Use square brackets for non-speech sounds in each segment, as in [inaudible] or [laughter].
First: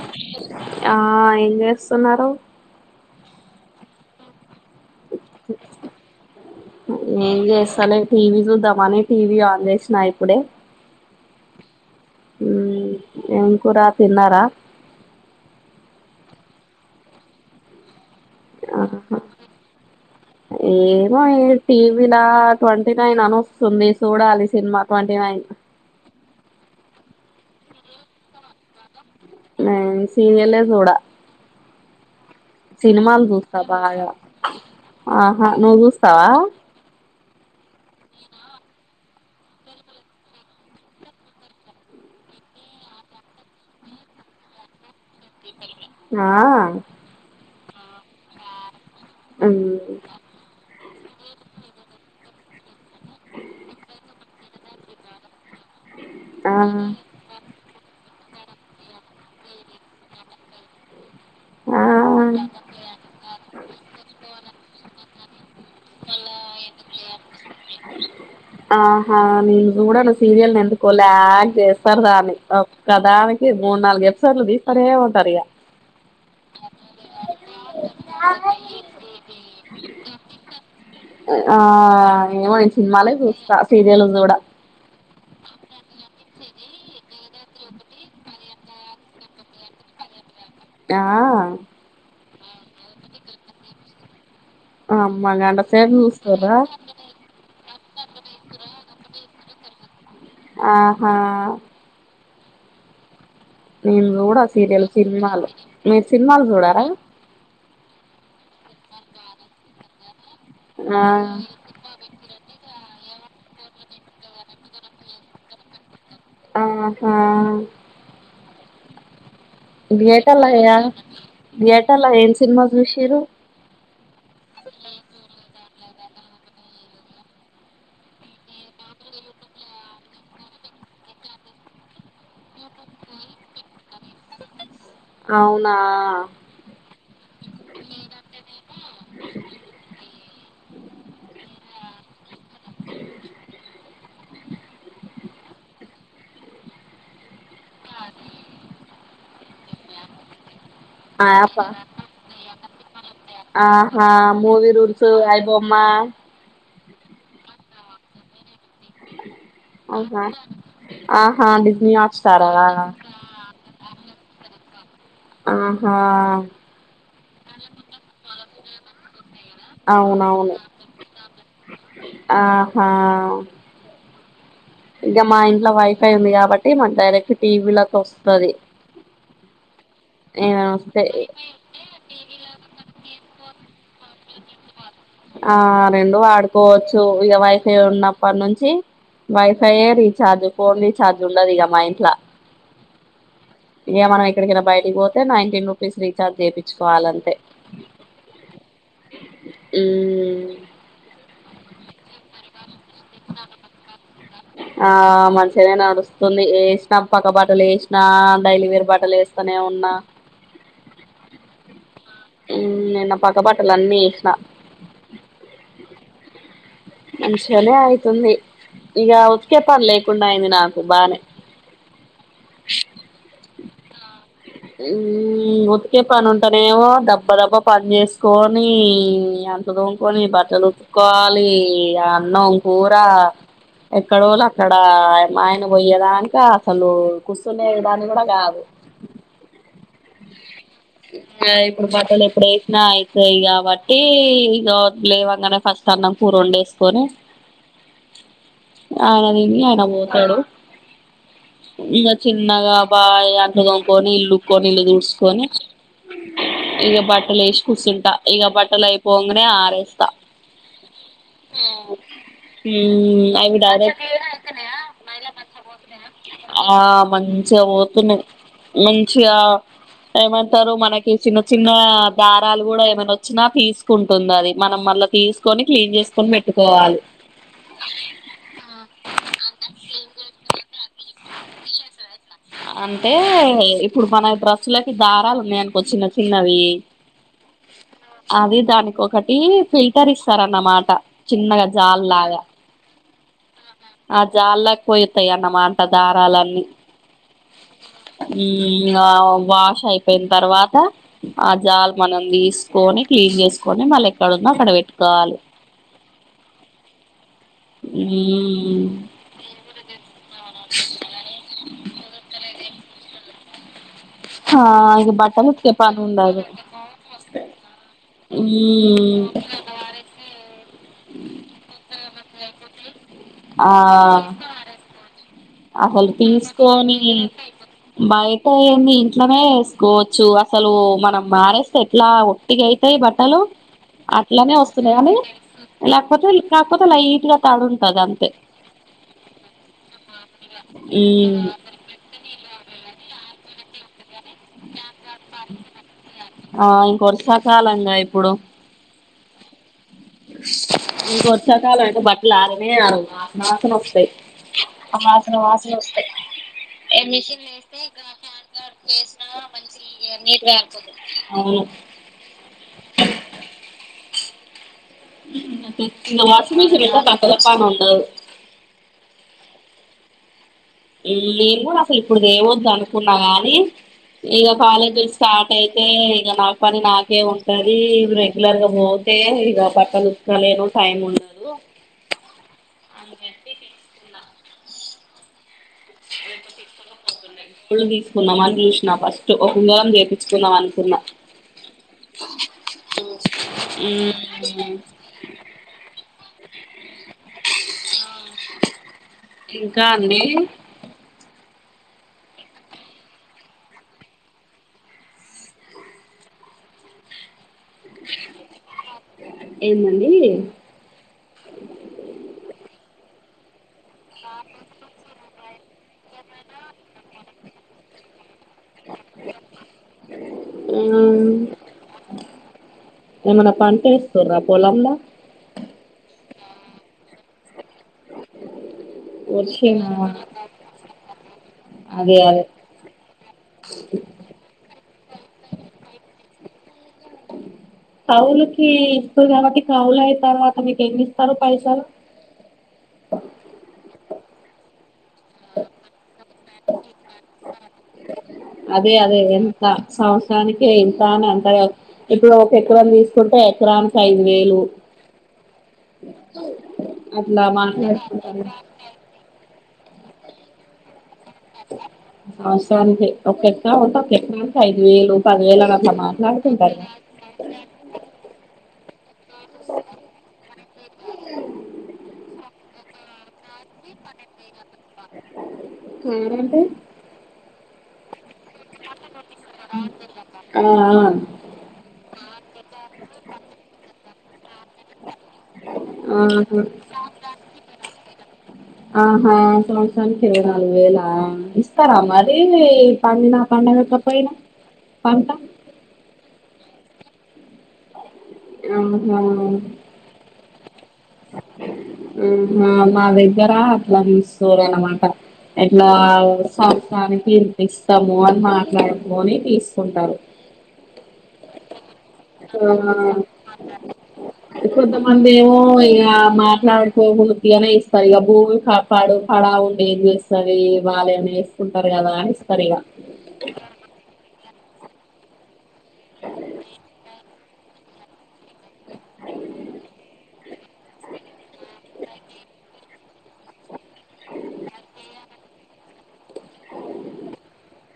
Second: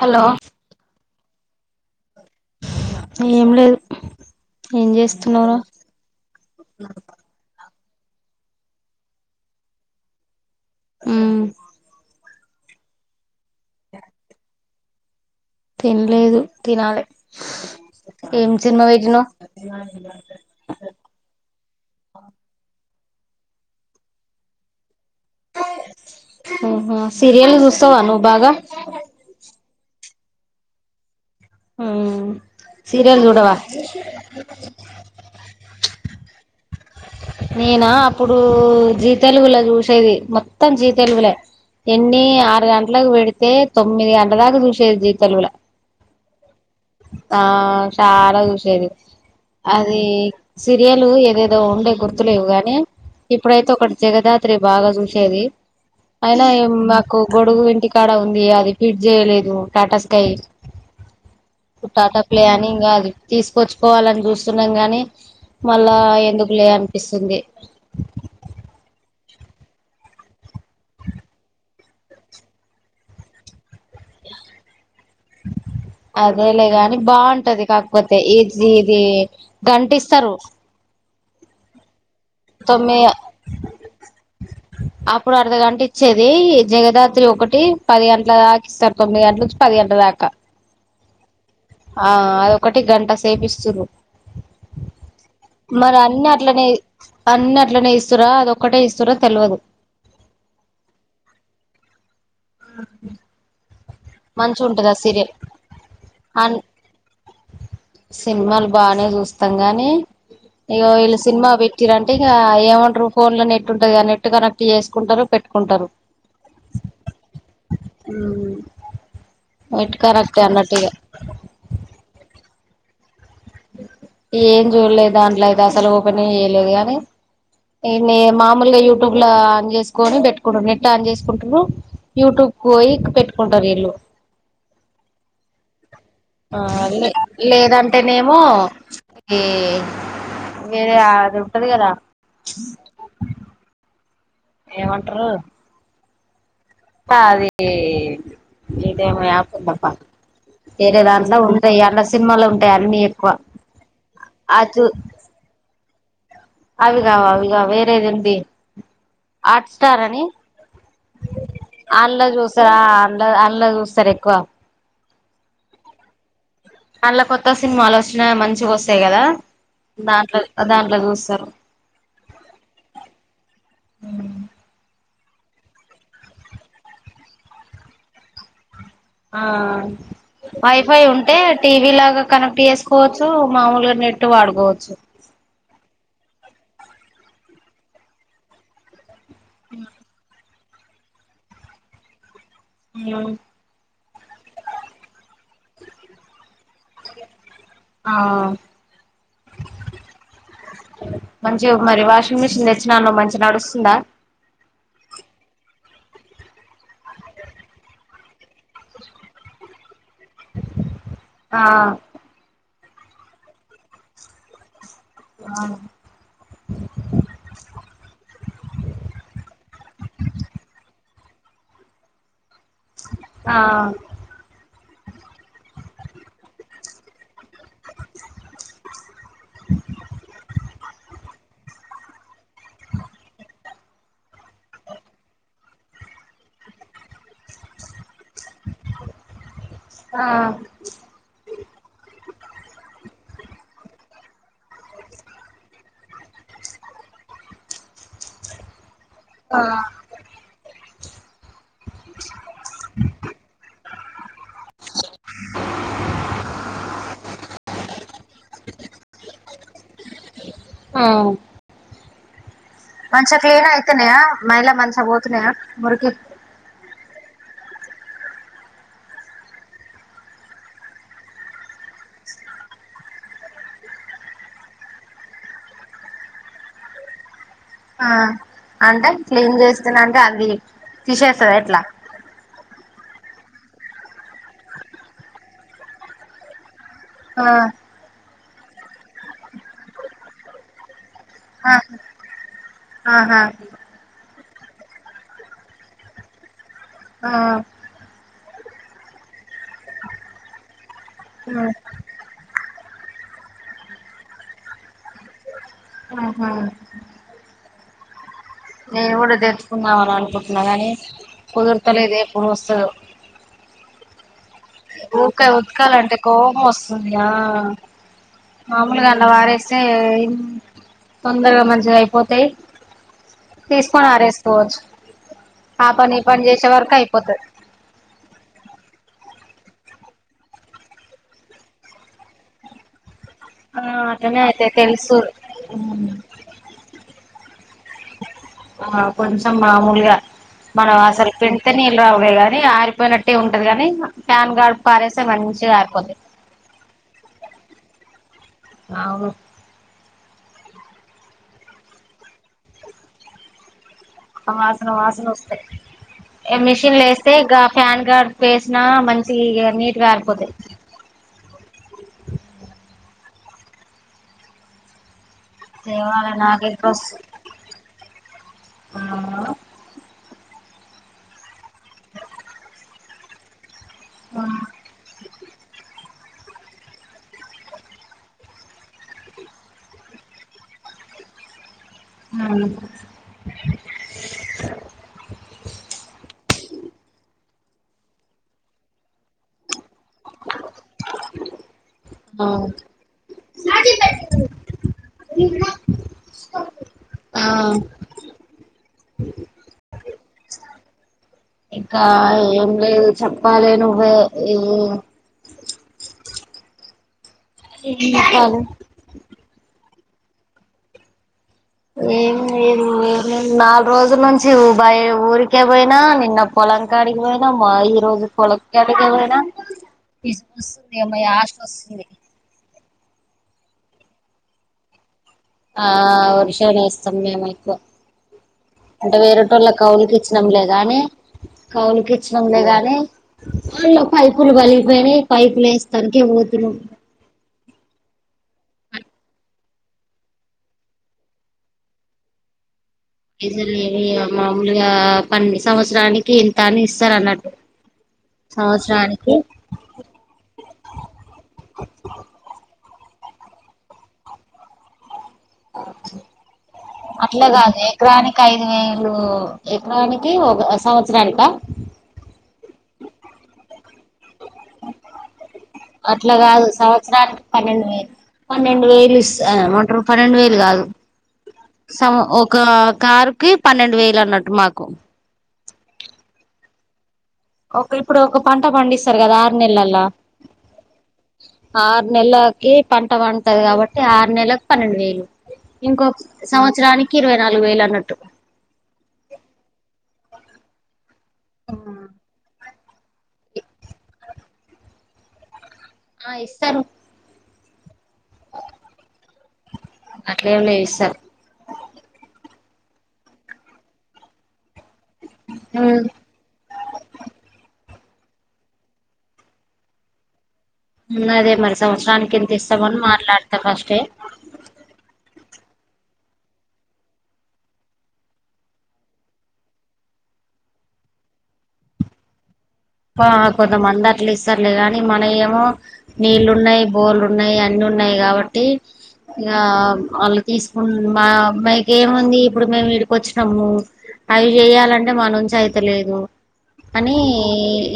Hello ఆ ఏం జేస్తున్నారు ఏం లేదు ఏం జేస్తున్నావ్ రా స్తలే టీవీ చూద్దామని టీవీ ఆన్ జేసినా ఇప్పుడే మ్మ్ ఉ ఏం కూరా తిన్నారా తిండ్లేదు తినాలె ఆహా ఏమో టీవీ లా ట్వం టీ నైను అను వస్తుంది సూడాలి సినిమా ట్వంటి నైన్ ఊహూ సీరియల్ జూస్తావా నువ్వు బాగా నేన్ సీరియల్లే చూడా అవునా సినిమాలు జూస్తా బాగా ఆహా నువ్వు జూస్తావా నేనా అప్పుడు జీ తెలుగులో జూసేది మొత్తం జీ తెలుగులే ఎన్ని ఆరు గంట్లకు పెడితే తొమ్మిది గంటల దాకా చూసేది జీ తెలుగులో ఆ చాలా చూసేది ఉమ్, అది సీరియలు ఏదే దో ఉండే గుర్తులేవు గాని ఇప్పుడైతే ఒకటి జగదాత్రి బాగా జూసేది అయినా ఆ ఏం మాకు గొడుగు ఇంటికి క్కూడా ఉంది అది ఫిట్ జేయలేదు టాటా స్కై టాటా ప్లే ఆ అని ఇంగా అది తీసుకొచ్చుకోవాలని జూస్తున్నాం గానీ మళ్ళా ఎందుకులే అనిపిస్తుంది ఆ నేను గూడా నువ్వు సీరియల్ను ఎందుకు వాళ్ళు యాగ్ జేస్ స్తార్ గా అని ఒక్క దానికి మూడు నాలుగు ఎపిసోడ్లు దీస్తానే ఉంటారు ఇగ అదేలే గాని బాంటది కాకపోతే ఇది జీ ఇది గంట ఇస్తారు ఆ ఏమొ నేను నేను తొమ్మిది సినిమాలే చూస్తా సీరియల్లు జూడ అప్పుడు అర్ధగంట ఇచ్చేది జగదాథ్ రాత్రి ఒకటి పది గంట్ల దాక ఇస్తారు తొమ్మిది గంట్ల నుంచి పది గంట దాకా ఆ ఆ అదొక్కటి గంట సేపిస్తుర్రు అమ్మ గంట సేపు మరి అన్ని చూస్తారా అట్లనే అన్ని అ అట్లనే ఇస్తుర్ర అది ఒక్కటే ఇస్తుర్రా తెల్వదు ఆహా ఆ నేను చూడా మంచిగా సీరియల్ ఉంటది సినిమాలు మీరు సినిమాలు అన్ చూడారా సినిమాలు బానే చూస్తాం గానీ ఇగ ఆ వీళ్ళు సినిమా పెట్టిరంటే ఇకఏమంటారు ఫోన్ లో నెట్ ఉంటది గా నెట్ కనెక్ట్ చేసుకుంటారు పెట్టుకుంటారు ఆహా నెట్ కనెక్ట్ థియేటర్లోయా అన్నట్టు ఇగ థియేటర్లో ఏన్ సినిమాస్ విషరు ఏం చూడలేదు దాంట్లో అయితే అసలు ఓపెన్ నే చేయలేదు గాని ఎ మెమామూలుగా యూట్యూబ్ లో ఆన్ చేసుకుొని పెట్టుకుంటారు నెట్లా ఆన్ చేసుకుంటు యూట్యూబ్ పోయిక్ పెట్టుకుంటారు ఇల్లు అవునా ఆ లే లేదంటేనేమో ఈ వేరే ఆదుంటది కదా ఏమంటారు అద ఇదేమ ఆకుందప్పా వేరే ఆ దాంట్లో యాపా ఉందియి అన్న సినిమాలు ఉంటాయి అన్న ఎక్కువ ఆహా ఆ మూవీ చూ రూల్స్ అయి బొమ్మ. లేదండి హాట్ స్టార్ ఆహా అని ఆహా డిస్నీ హాట్ అళ్లు స్టారా చూస్తారా [unintelligible] అందులో అందలో చూస్తారు ఎక్కువ ఆహా అల్ళ కొత్త సినిమాలు వచ్చినా మంచిగా వస్తాయి కదా దాంట్లోది అవునవును దాంట్లో చుసారు ఆహా ఇంగా మా ఇంట్లో వైఫై ఉంది కాబట్టి మన డైరెక్ట్ టీవీ లో కు వస్తోస్తది ఆ వైఫై ఉంటే టీవీ లాగా కనెక్ట్ చేసుకోవచ్చు మామూలుగా నెట్టు వాడుకోవచ్చు ఆ రెండు ఆడుకోవచ్చు ఇక వైఫ ఉన్నప్పటి నుంచి వైఫైయే రీచార్జ్ ఫోన్ రీచార్జ్ ఉండదుక మా ఇంట్లో ఇ మనం ఎక్కడికైనా బయటకి పోతే న టీన్ రుపీస్ రీఛార్జ్ చేయించుకోవాలంతే ఆ ఉ మంచి మరి వాషింగ్ మిషిన్ తెచ్చినాను మంచి నడుస్తుందా ఆ మంచిదే నా నడుస్తుంది వేసినా పక్క బట్టలు వేసినా డైలీ వేరు బట్టలు వేస్తా ఊకనే ఉన్నా ఆ ఎన్న పాక పాటల అనిఅీష్ిన అ మంచిగానే అయితుంది ఇగా వత్తే పని లేకుండా అయింది నాకు బానే ఆ ఉతికే పని ఉంటానేమో దబ్బ దబ్బ పని చేసుకొని అంత దూముకొని బట్టలు ఉతుకోవాలి అన్నం కూర ఎక్కడోళ్ళు అక్కడ మా ఆయన పోయేదాక అసలు కూర్చునే దాని కూడా కాదు ఆ ఇగ ఇప్పుడు బట్టలు ఎప్పుడేసిన అయితాయి ఇగా క ఓ ట్టి [unintelligible] లేవంగానే ఫస్ట్ అన్నం కూర వండేసుకొని ఆయన తిని ఆయన పోతాడు ఇంకా చిన్నగా బాయ్ అంట్లు తోము కొని ఇల్లుకొని ఇల్లు తుడుస్కొని ఇగ బట్టలు ఏసి కూర్చుంటా ఇగ బట్టలు అయిపోంగనే ఆరేస్తా ఆ... హ్మ్ మంచిగ అవి క్లీన్ డైరెక్ట్ అయితున్నయా మైలా మంచ బోతున్నాయా మురికి ఆ మంచిగా పోతున్నాయ్ మంచిగా ఏమంటారు మనకి ఈ చిన్న చిన్న దారాలు కూడా ఏమైనా వచ్చినా తీసుకుంటుంది అది మనం మళ్ళ తీసుకొని క్లీన్ చే స్కుని బెట్టుకోవాలి ఆ అంటే క్లీన్ చేస్తన్నంటే అంది తీసేస్తద ఎట్లా అంటే ఇప్పుడు మన డ్రస్సులకి దారాలు ఉన్నాయనుకో చిన్న చిన్నవి ఆ, అది దానికి ఒకటి ఫిల్టర్ ఇస్తారన్నమాట చిన్నగా జాల్లాగ అహా జాల్లకి పోయితయ్ అన్నమాట దారాలన్నీ ఆ... ఇంగ వాష్ అయిపోయిన తర్వాత ఆ ఉమ్, జాల్ మనం దీస్కొని క్లీన్ చేస్కొని మళ్ళ ఎక్కడ ఉన్న అక్కడ పెట్ ఆహా ఉమ్మ్ నేను కూడా దెచ్చుకుందామని అనుకుంటున్నా కానీ కుదర్తలేదు ఎప్పుడు వస్తదో ఆ ఇగ ఊకే బట్టలు ఉతికే పని ఉతకాలంటే ఉండదు కోపం వస్తుందా మామూలుగా అన్న మ్మ్ వారేసే తొందరగా మంచిగా అయిపోతయ్ ఆ.... ఆ అసలు పని ఈ పని చేసే వరకు తీసుకొనీ అయిపోతుంది బయట ఏమి అట్లనే ఎసుకోచ్చు అసలు మనం మానేస్తే ఎట్లా ఒట్టిగా అవుతయ్ బట్ టలు ఆ, అట్లనే అట్లానే అయితే వస్తున్నాయి కానీ తెలుసు ఉమ్. లేకపోతే లేకపోతే లైట్గా తాడు కద అంతే ఆ కొంచం మామూలుగా మనం అసలు ఉమ్ పెడితే నీళ్ళు రావలే గాని ఆరిపోయినట్టే ఉంటది గాని ప్యాన్ గాల్పుకి ఆరేసే మంచిగా ఆరిపోతయ్ కాలంగ ఇప్పుడు అవును ఇంగ వర్షాకాలం అయితే బట్టలు ఆరనే ఆరవు వాసన వాసనొస్తాయ్ వాసన వాసనొస్తయ్ ఏ మిషన్లు వేస్తే మిషన్లో ఎస్తే గా గాడుపు ఫ్యాన్ వేసినా గాల్పుకి ఎసినా ఇగ మంచి నీట్ గా నీట్గా ఆరిపోతాయి ఆరిపోతయ్ అవును తేవాలే వాషింగ్ నాకే మిషన్ అయితే డ్రెస్ బట్టల పని ఉండదు ఆ... నేను కూడా అసలు ఇప్పుడు ఏం వద్దు అనుకున్నా గానీ ఇగ కాలేజీ స్టార్ట్ అయితే ఇగ నా పని నాకే ఉంటదీ రెగ్యులర్ గా బోతే ఇగ బట్టలు ఉతకలేను టైం ఉ అదుగో అవునా రెండు తీసుకున్నాం పొద్దునే ఫుల్ దీసుకుందమన్ జూసిన ఫస్టు ఒక నెల జి తెచ్చుకుందానుకున్నా ఉమ్ ఆ ఇంకా అండి ఇంకా ఏం లేదు చెప్పాలి నువ్వే ఎం కాదు ఏందండి ఏమ్ లేదు నేన్ నాలుగు రోజుల నుంచి బాయ ఊరికే పోయినా నిన్న పో లంకడి పోయినా మా ఈ రోజు. పొలం కాడికే పోయినా ఆ [unintelligible] ఏమనా పంట ఎస్తుర్రా పొలంలా ఆ వరి చేను ఎస్తాం మేం ఎక్కువ అంటే వేరేటోళ్ళ వర్షం కవులుకిచ్చినాంలేగాని అదే అదే కౌలుకిచ్చనంలేే గాని వాల్లు పైపులు బలిపోయినై పైపులు ఎస్తానికి తిను కవులుకి ఇస్తు కాబట్టి కవులయి తర్వాత మీకు ఎన్ని ఇస్తారు పైసలు [unintelligible] మాములుగా పండి సంవత్సరానికి ఇంత అని ఇస్తారు అన్నట్టు అదే అదే సంవత్సరానికి ఎంత సంవత్సరానికి ఎంత అని అంత కల్ ఇప్పుడు పెట్టుబడి తీస్ కుంటే ఎకరానికి ఐదు వేలు అట్లా గాదె ఎకరానికి ఐదు వేలు ఎకరానికి ఒక సంవత్సరానికా అవసరనీకే ఒక్క ఎకరం ఉంటే ఒక్క ఎకరానికి ఐదు వేలు పదివేలు అ అట్లా గాదు సంవత్సరానికి పన్నెండు వేలు పన్నెండు వేయిలిస్త ఎమంటారు పన్నెండు వేలు గాదు సమ ఓక్ క్క కార్కి పన్నెండు వేలు అన్నటు మాకు కేరెంట ఒక ఇప్పుడు ఒక పంట పండిస్ పెర్గాదా ఆరు నెల్లల్ల ఆ ఆరు నెల్లాకి పంట పండుతది కాబట్టి ఆరు నెల్లకు పన్నెండు వేలు ఇంకో ఆహా సంవత్సరానికి ఇరవై నాలుగు వేలు అన్నట్టు ఆహా సంవత్సరానికి ఇరవై నాలుగు వేల ఇస్తారా మరి పండిన పండగపోయినా పంట ఆ ఇస్తారు ఆహా అట్లేమ్ లేదు ఇస్తారు ఆ మా దగ్గర అట్లా తీస్కోరన్నమాట ఎట్లా ఉమ్, సంవత్సరానికి ఇంతిస్ తము అని మాట్లాడుకొని తీస్కుంటారు ఉమ్ అదే మరి సంవత్సరానికి ఎంత ఇస్తామని మాట్లాడతార్ ఫస్టే కో ఇగా మాట్లాడుకో ఉత్తిగానే ఇస్తారు ఇగ భూమి కాపాడు పడాఉండేం చేస్తంది ఇ వాలి అన్న ఎసుకుంటారు కదానీ ఇస్ ఆ కొంతమంది అట్ల ఇస్తారులే గాని మన ఏమో నీళ్లున్నాయి బోర్లు ఉన్నాయి అన్నిీ ఉన్నాయి కాబ ట్టి ఇగా వాళ్లు తీసుకున్ మామ్మాయికేముంది ఇప్పుడు మేం కొచ్చినము అయి చేయాలంటే మనుంచి అయితలేదు అని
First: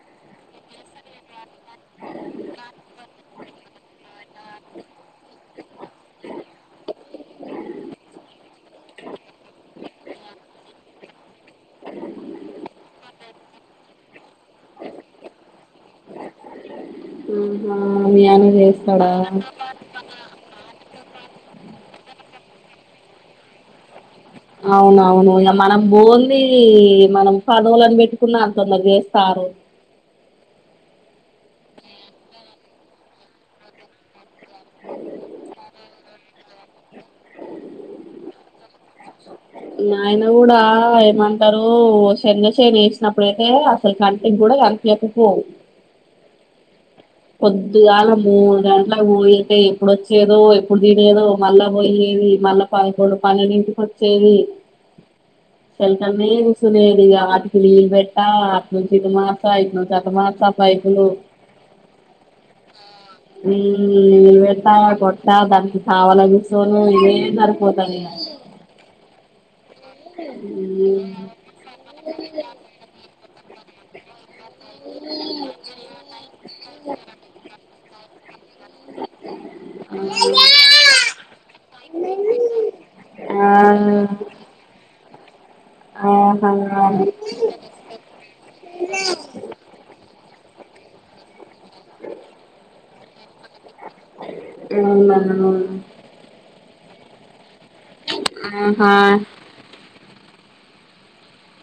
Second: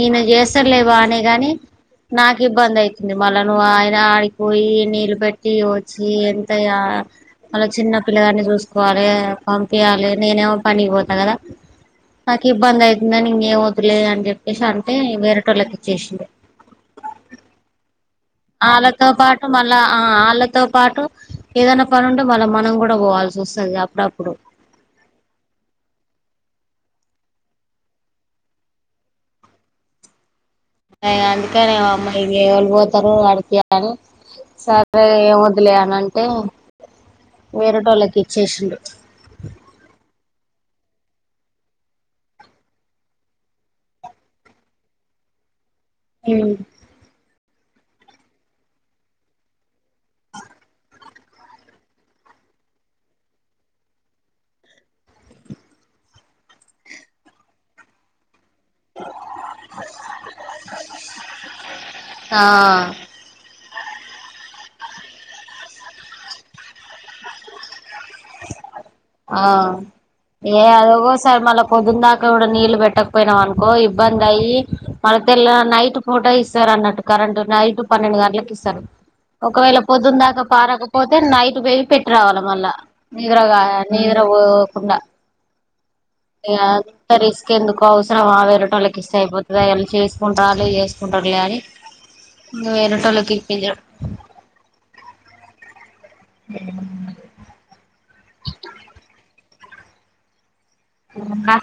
ఇనే చేస్తర్లే బానే గాని నాకు ఇబ్బంది అయితుంది. వాళ్ళను ఆయన ఆడికిపోయి నీళ్ళుపెట్టి వచ్చి ఎంత యా మళ్ళ చిన్న పిల్లగాన్ని చూసుకోవాలి పంపియాలి నేనేమో పనికిపోత కదా నాక్ ఇబ్బంది అయితుందనీ ఇంకేం వద్దులే అని చెప్పేసి అంటే వేరేటోళ్ళకి చేశిండు ఉహు ఆళ్ళతో పాటు మళ్ళా ఆ ఆళ్ళతో పాటు ఏదన్న పని ఉంటే మళ్ళ మనం గూడ పోవాల్సి అస్తది అప్పుడప్ అవునవును ఇగ మనం బోల్ లీ మనం పనోళ్లని పెట్టుకున్న తొందర జేస్తారు అయా అందుకనే ఇవో అమ్మా ఎవి ఎవల్ పోతరో [unintelligible] అని సరే ఇగ వదులేయి అని అంటే వేరేటోళ్ళకి ఇచ్చేసింరు నాయన కూడా ఆ ఏమంటరూ శెనగ షేన్ ఎసినప్పుడయితే అసలు కంటిక్ గూడా కనిపియకపోవు హమ్ పొద్దుగాల మూడు గంటలకు పోయి అత్తే ఎప్పుడచ్చేదో ఎప్పుడు తినేదో మళ్ళా పోయి ఏది ఈ మళ్ళ పదకొండు పన్నెండింటికి ఒచ్చేది [unintelligible] కూసునేది ఆటికి నీళ్ళు బెట్టా మంచిగా మాట్లయిత చక్క మాసపైతులు ఆ ఉమ్ వెట్టా కొట్టా దానికి కావాలని సోనూ ఏం సరిపోతదిగా ఆ ఏ అదో గోస ఇగ మళ్ళీ పొద్దున్ దాకా కూడా నీళ్ళు పెట్టక్ పోయినవనుకో ఇబ్బందయి మళ్ళ తెల్ల నైట్ పూట ఇస్తరు అన్నట్టు కరెంట్ నైట్ పన్నెండు గంటలకి ఇస్తరు ఒకవేళ పొద్దున్ దాకా పారకపోతే నైట్ బేయి పెట్టి రావాల మళ్ళ ఆ నిద్ర గా నిద్రా పోకుండా ఆ ఆహా ఇగ అంత రిస్క్ ఎందుకు అవసరమా వేరేటోళ్ళకి ఇస్తే అయిపోతది అన్ చేస్ కుంటాలీ చేసుకుంటారు కాని వేరేటోళ్ళకి ఇప్పించడం [unintelligible] ఏ ఆహా ఇంకా